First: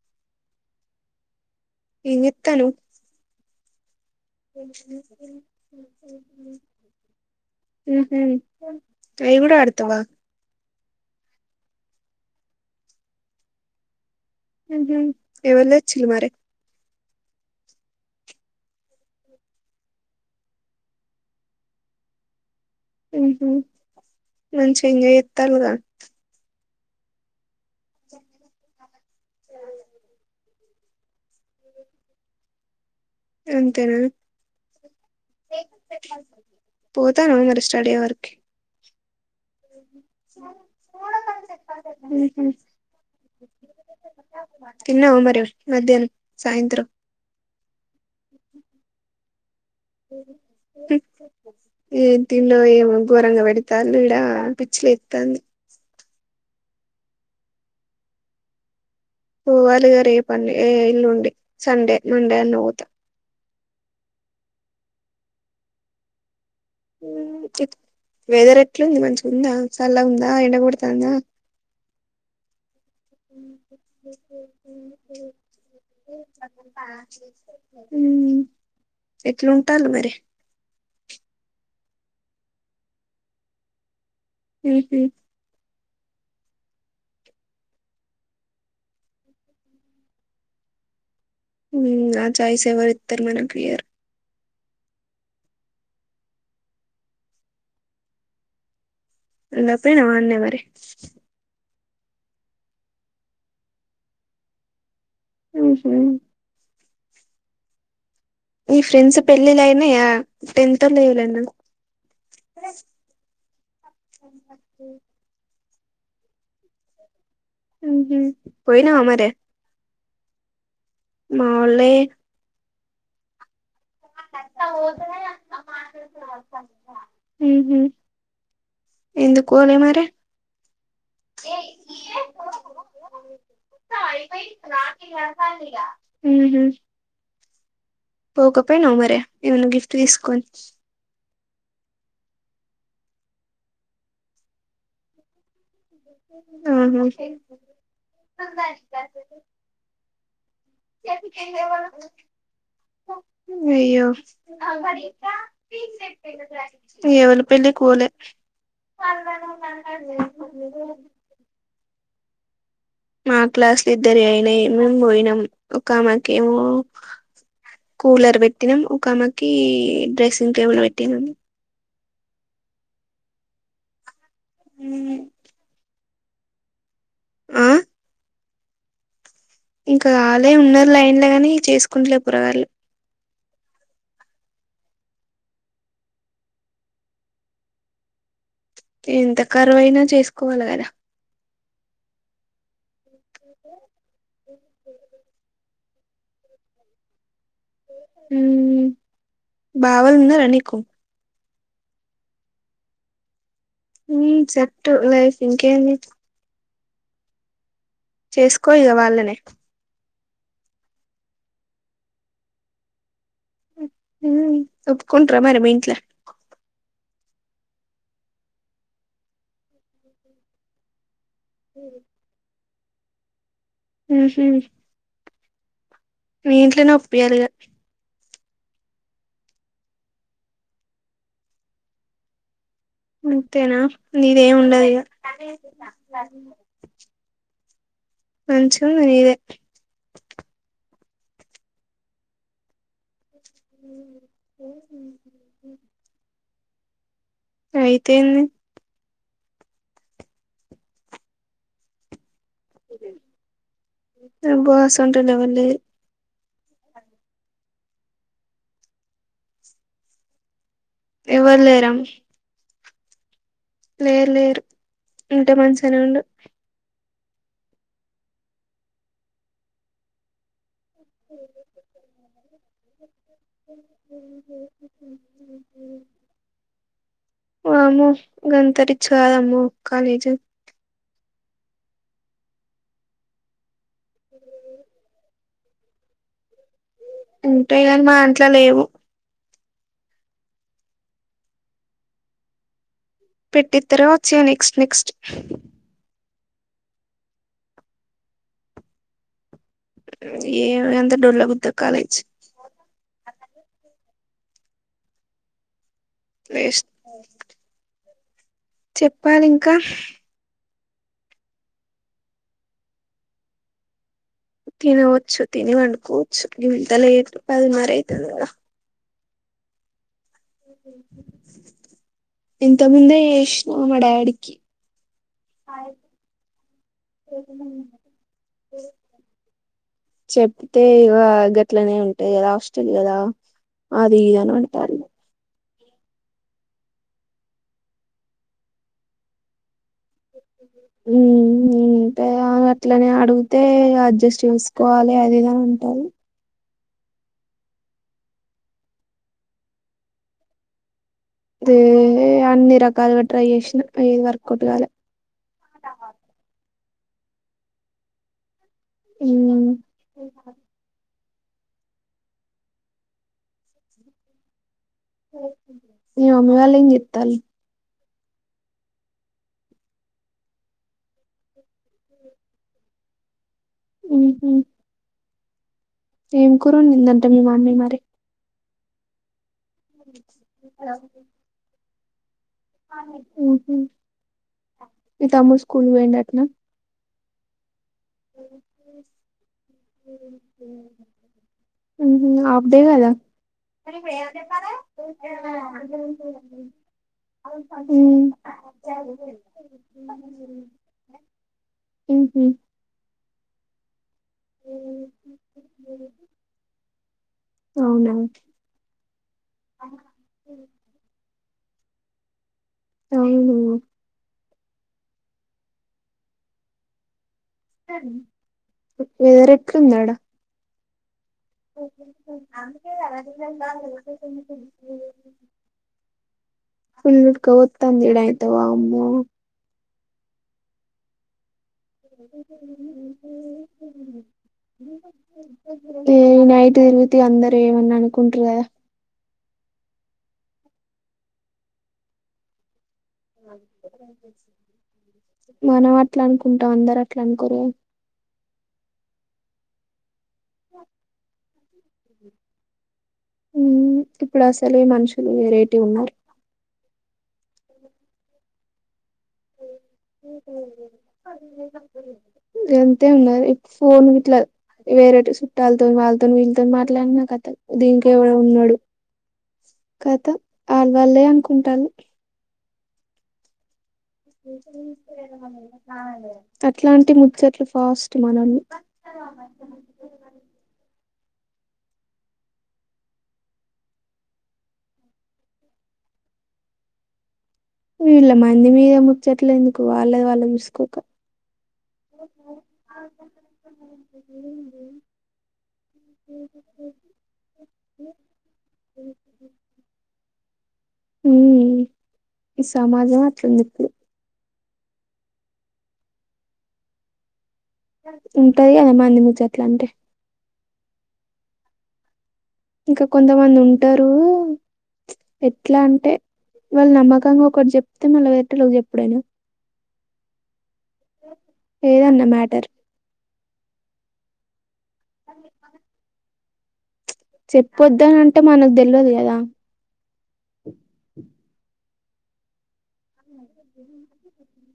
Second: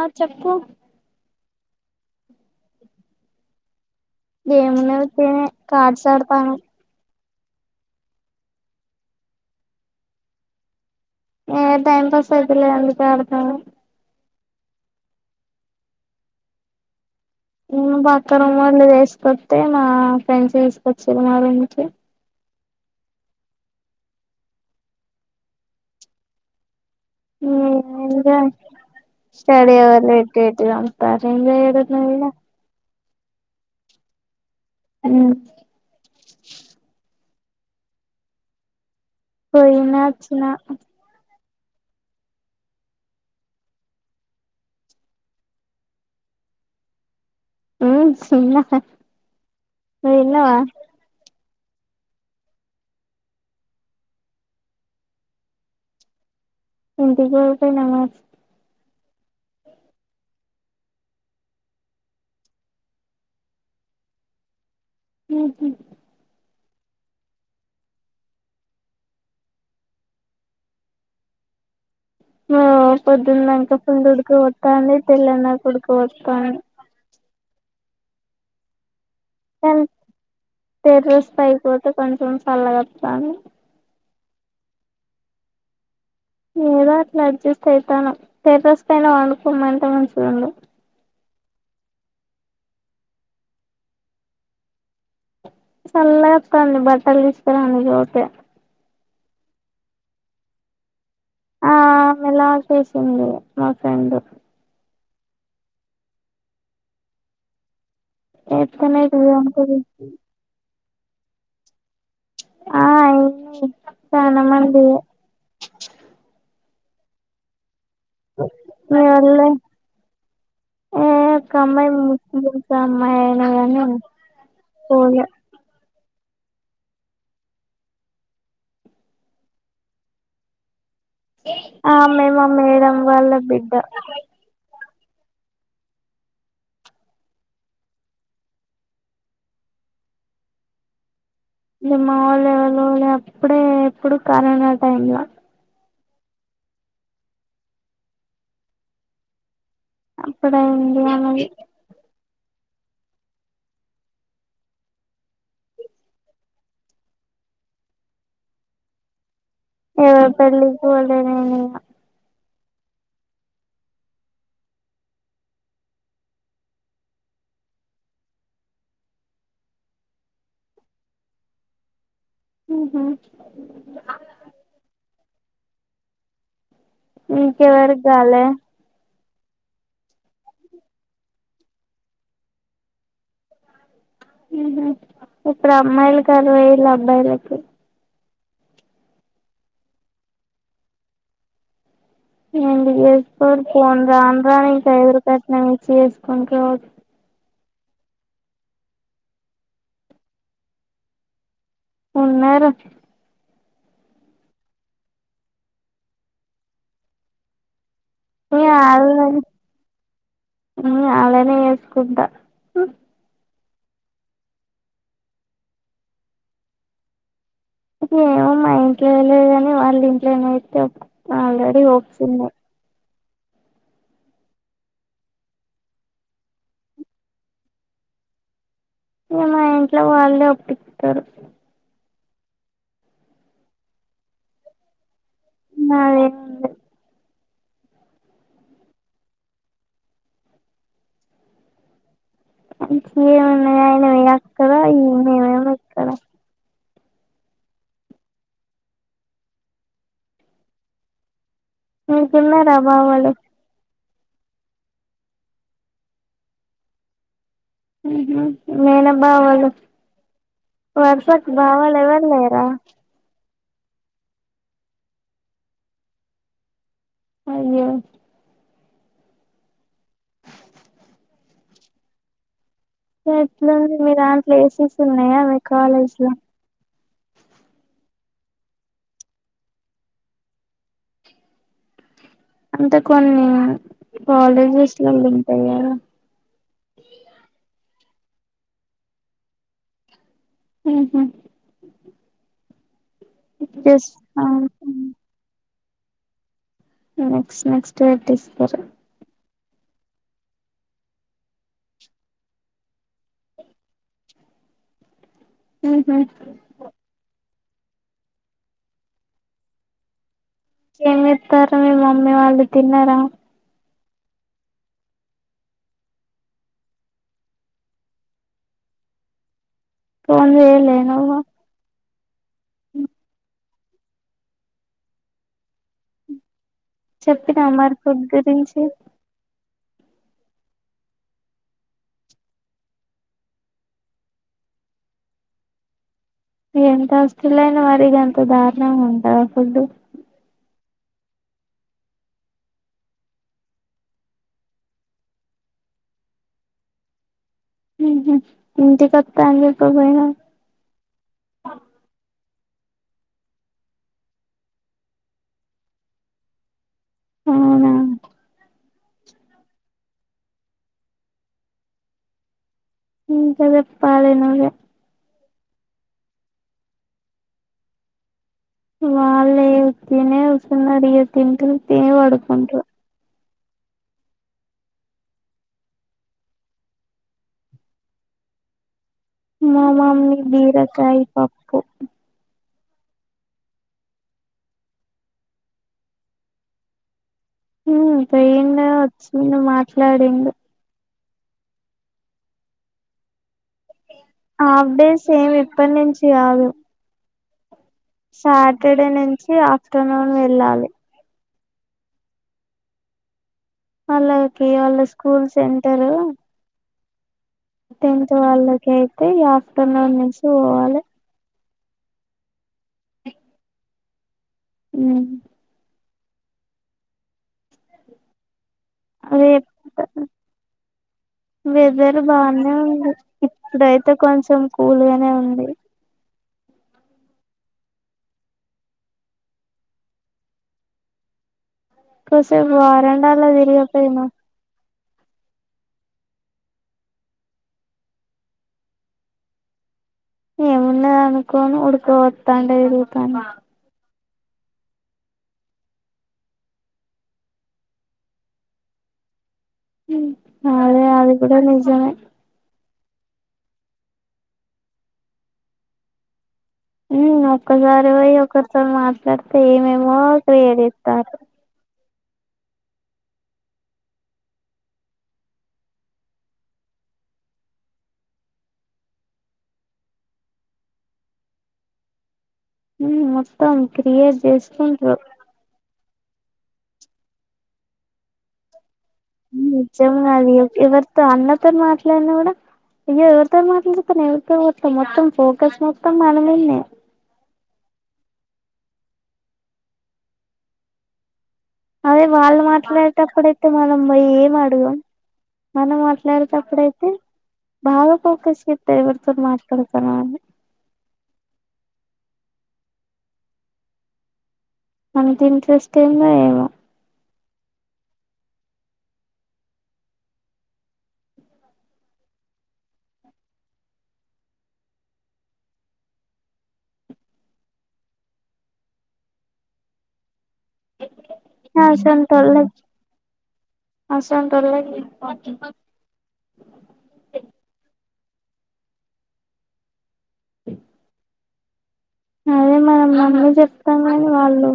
ఆ చెప్పు నువ్వే చెప్పండీ ఏమ్ లేదు పో కార్డ్స్ ఆడతను హు హూ లుడో ఆడతవా ఏ టైం పాస్ అయితలేదు అందుకే ఆడుతున్న హుమ్ ఎవరు తెచ్చిండ్రుమరి మా పక్క రూమ్ వాళ్ళు వేసుకొత్తే మా ఫ్రెండ్స్ తీసుకొచ్చిండ్రు మా రూమ్ కి హుమ్ మంచిగా ఎంజాయ్ చేత్తరు కదా హుమ్ఎంజాయ్ స్టడీ అవర్ పెట్టి చంపుతున్నారు ఎంజాయ్ ఏడున్నది ఈడ అంతేనా ఉమ్ పో అత్తరు అందరూ స్టడీ ఆవర్ కి పోయిన అచ్చినా హుమ్ హు తిన్నావా మరి మధ్యానం సాయంత్రం ఉమ్ తిన్న ఉ నువ్వు తిన్నవా ఏం తిండో ఏమో గోరంగా పెడతారు ఈడ పిచ్చి లేస్తుంది ఇంటికి వెళ్ళిపోయావా పోవాలిగ రేపు ఏ ఎల్లుండి సండే మండే అన్న పోతా హమ్ వెదర్ ఎట్లుంది మంచిగా ఉందా చల్లగా ఉందా ఎండ కొడుతుందా హమ్ పొద్దుందాక ఉడక పోతాంది తెల్లిందాకా ఉడుక పోతుంది హుమ్ హమ్ తెరాస పైకి పోత కొంచెం చల్లగా వస్తోంది హమ్ మ్మ ఏదో అట్లా అడ్జిస్ట్ అవుతున్నాం టెర్రర్స్వా పైన పడుకోమంటే మంచిండు హమ్ ఆ ఛాయస్ ఎవరిస్తారు మనకు చల్లగా వస్తుంది బట్టలు తీసుకురాను పోతే ఉండ పేను మరి అనే ఆ ఆమె ఎలా చేసింది మా ఫ్రెండ్ హమ్ మీ ఎట్లనే ఫ్రెండ్స్ పెళ్లిళ్లు అంటది అయినా టెన్త్ ఇద్దరినీ పిలవన్న ఆ ఏమైంది ఇప్పుడే స్నానం అయింది ఉహు పోయినవా మరే నీవల్లే ఊ ఒక అమ్మాయి మావోళ్ళయి మోసం చేసింది అమ్మాయి నా కానీ పోలే ఊహూ ఎందుకు పోలే మరి ఆమె మా మేడం వాళ్ళ బిడ్డ ఊహూ పోకపోయినావు మరే ఏమన్న గిఫ్ట్ తీసుకొని ఇ మావాళ్ళ ఎవళ్ళల్ల అప్పుడే ఎప్పుడు కరోనా టైమ్ లో ఊహూ అప్పుడే అయింది వాళ్ళది అయ్యో ఏవలి పెళ్లికి ఓలే ఎవరి పెళ్లికి పోలే నేనింగా మా క్లాస్ లొ ఇద్దరి అయినై మేం పోయినాం ఒక ఆమెకెమో కూలర్ పెట్టినం ఒక ఆమెకి డ్రెస్సింగ్ టేబుల్ పెట్టినం ఊహూ మ్ ఇంకెవరికి కాలే ఇంకా ఆల్లే ఉన్నారు లైన్లో గాని చేసుకుంటలే పొరగాళ్లు ఊహూ ఇప్పుడు అమ్మాయిల కరువైల్లు అబ్బాయిలకి ఎంత కరువైనా చేసుకోవల గద ఏంటి చేసుకోరు ఫోన్ రాన్ రాన్ ఇంక ఎదురు కట్నం ఇ చేసుకుంట్రా ఉమ్ బావలున్నార నీకు ఉన్నారు ఉమ్ సెట్టు లైఫ్ ఇంకేమి చేసుకో ఇగ వాళ్లనే ఊ ఆళ్ళనే చేసుకుంటా ఊ ఊ ఒప్పుకుంటరా మరి మీ ఇంట్ల ఏమో మా ఇంట్లో ఎంలేదు కాని వాళ్ళ ఇంట్లో ఏమైతే ఆల్రెడి హోప్స్ ఉన్నాయ్ మ్ హు మీ ఇంట్లోనే ఒప్పియాలిగా ఇక మా ఇంట్లో వాళ్ళే ఒప్పిత్తరు అంతేనా నీదేం ఉండదు ఇగ సరే ఇంక నాదేముంది [inaudible] మంచిగా ఉంది నీదే హా [inaudible] ఏమున్నాయియని అక్కడ ఇంక నేనేమో ఇక్కడ అయితేన్ది అ [inaudible] ఉన్నర బావోళ్లు అబ్బా సొంత ల్ ఎవరు లేర్ [inaudible] ఉం హు నెనే బావోళ్లు వరుసకి ఎవరు లేరా బావలు ఎవరు లేరా లేరు లేరు ఉంటే మంచిగనే ఉండు అహో ఎట్లాంది మీ దాంట్లో వసెస్ ఉన్నాయా మీ కాలేజీ లో గంతరిచ్చ కాదము కాలేజ్ అంతే కొన్ని కాలేజీ వస్లు అ [unintelligible] అన్ట సినిమా అంట్లా లేవు ఉహు పెట్టిత్తరు జస్ట్ వచ్చెయ్ నెక్స్ట్ నెక్స్ట్ నెక్స్ట్ నెక్స్ట్ వెట్టిస్తారు ఏ అంత డొల్ల గుద్ద కాలేజ్ ఉహు వేస్ట్ చెప్పాలింకా ఏం చేత్తారు మీ మమ్మీ వాళ్ళు తిన్నారా తినవచ్చు తిని వండుకోవచ్చు గింత లేటు పదినర అయితది గద ఫోన్ చెయ్యలే నువ్వు ఇంతక్ ముందే ఏష్ మా మ డాడీకి చెప్పినవ మరి ఫుడ్ గురించి చెప్తే ఇగ గట్లనే ఉంటాయి కదా హస్టల్ గదా అది ఇదని అంటారు ఎంత హస్టల్ అయినా మరి గంత దారుణంగా ఉంటద ఫుడ్డు మ్మ్ మ్మ్ అట్లనే అడుగుతే అడ్జస్ట్ చేసుకోవాలే అదిదని అంటరు మ్మ్ ఇంటికొత్త చెప్పపోయినవ్ దే అన్ని రకాలుగా ట్రై చేసిన ఏది వర్కౌట్ కాలే అవునా మ్మ్ ఇంకా చెప్పాలే నువ్వే మీ మమ్మీ వాళ్ళేం జేత్తాలు వాళ్ళే ఉతిగనే కుసున్నరు ఇగ తింటురు తిని పడుకుంట్రు మ్మ్ హ్మ్ ఏం కురోండిందంట మీ మమ్మీ మరి మా మమ్మీ బీరకాయ్ పప్పు మ్మ్ హు మీ తమ్ముడు స్కూల్కు పోయిండటన మ్మ్ పోయిండా వొచ్చిండు మాట్లాడిండు మ్మ్ హు ఆఫ్ డే గదా మరి ఇప్పుడు ఏం చెప్పాలే హాఫ్ డేస్ ఏమి ఇప్పటి నుంచి కాదు సాటర్డే నుంచి ఆఫ్టర్నూన్ వెళ్ళాలి మ్మ్ హు అలౌకి వాళ్ళ స్కూల్ సెంటరు అవునా టెన్త్ వాళ్ళకి అయితే ఈ ఆఫ్టర్నూన్ నుంచి పోవాలే అవును మ్మ్ స్టడీ రేప్ వేరేట్లుందడ వెదర్ బానే ఉంది ఇప్పుడైతే కొంచం కూల్గానే ఉంది ఫూల్ హుక్కా పోస్తాంది ఈడ అయితే వామ్మో కసేపు వరండాలో తిరిగపోయినా మ్మ్ నైట్ తిరుగుతి అందరు ఏమన్న అనుకుంటారూ కదా ఏముండద అనుకోను ఉడుక పోస్తాంటే చూడు [inaudible] మనం అట్లా అనుకుంటాం అందరు అట్లా అనుకోరూ కదా ము అదే అది కూడా నిజమే మ్మ్ ఇప్పుడు అసలే మనుషులు వెరైటీ ఉన్నారు మ్మ్ ఒక్కసారి పోయి ఒక్కరితో మాట్ల్ డితే ఏమేమో క్రియేట్ చేస్తారు ఎంతే ఉన్నారు ఫోన్ ఇట్లా వేరే చుట్టాలతో వాళ్ళతో వీళ్ళతో మాట్లాడిన కథ దీనికి ఎవడో ఉన్నాడు కదా ఆడవాళ్లే అనుకుంటారు మ్మ్ మొత్తం క్రియేట్ చేసుకుంట్రు [inaudible] అట్లాంటి ముచ్చట్లు ఫాస్ట్ మనల్ని మ్మ్ [unintelligible] తో అన్నతో మాట్లాడినా కూడా అయ్యో ఎవరితో మాట్లాడుతున్నవ్ ఎవరితో మొత్తం ఫోకస్ మొత్తం మనమిద్నే వీళ్ళ మంది మీద ముచ్చట్ల ఎందుకు వాళ్ళది వాళ్ళు చూసుకోక అదే వాళ్ళు మాట్లాడేటప్పుడుయితే మనం పోయి ఏం అడుగం మనం మాట్లాడేటప్పుడుయితే బాగా ఫోకస్ చేత్తాయి ఎవరితో మాట్లాడుతున్నావ్ అని మ్మ్ మ్మ్ ఈ సమాజం అట్లుంది ఇప్పుడు అంత ఇంట్రెస్ట్ ఏందో ఏమో ఉంటది కదా మంది ముచ్చట్లలంటే ఇంకా కొంతమంది ఉంటారు ఎట్లా అంటే వాళ్ళు నమ్మకంగా ఒకటి చెప్తే మళ్ళా వేరేటోళ్ళకి చెప్పుడేనా ఏదన్నా మ్యాటర్ ఆసంటోళ్లక్ అసంటోళ్ళకి [inaudible] [inaudible] చెప్పొద్దనంటే మనకు తెలవదు కదా [inaudible] అదే మనం నమ్మీ చెప్తాం కని వాళ్ళు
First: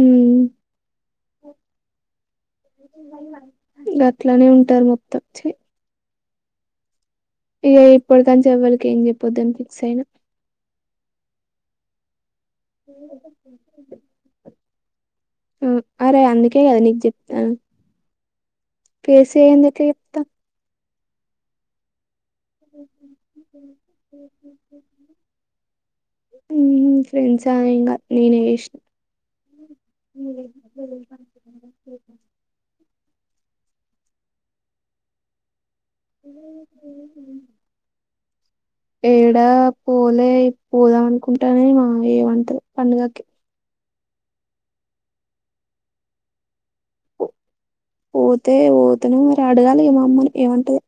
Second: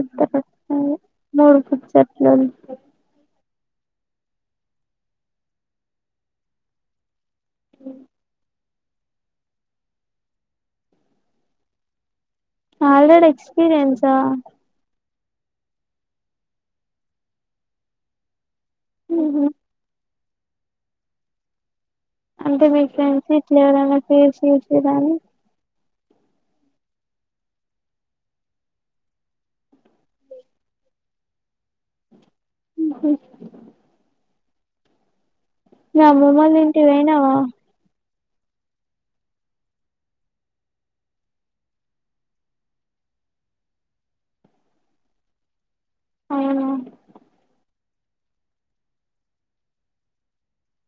ఉమ్ గట్లనే ఉంటారు మొత్తం చ్చి ఇగ ఇప్పుడు తంచేవర్ ఏం చెప్పొద్దని ఫిక్స్ అయినా ఆల్రెడీ ఎక్స్పీరియన్స్ ఆ మ్మ్ అరె అందుకె కదా నీకు చెప్పతా ఫేస్ ఊహు చేయంది ఎట్ల చెప్తా అంటే మీ ఫ్రెండ్స్ ఇట్లా ఎవరైనా ఫేస్ చేసిర్రానీ మ్మహూ ఫ్రెండ్సా ఎమ్ కాద్ నేనే చేశనా మా్ నువ్ అమ్మ వాళ్ళ ఇంటికి పోయినావా ఏడా పోలే పోదాం అనుకుంటాన్న ఈ మామ్మ ఏమంటదో పండుగకి అవునా పోతె పోతెనో మరి అడగాలి ఇగ మా అమ్మని ఏమంటదొ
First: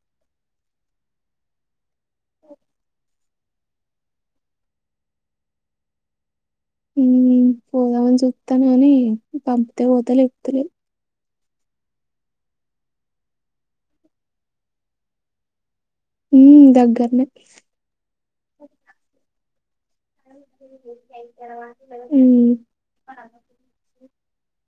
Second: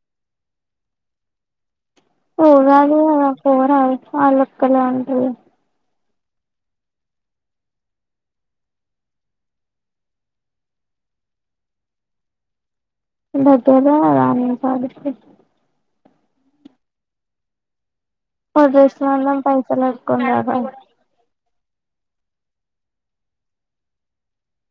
ఉగాది కదా పోరాదు ఆలోకళ్ళే ఉంటరు మ్మ్ పోదమని చూత్తన్న గని పంపితె పోత లేకపోతె లెద్ ఉండొత్తర రాని [unintelligible] మ్మ్ దగ్గరనే పదేశన అన్నం పైసలు అడుకొని రాదా ఊ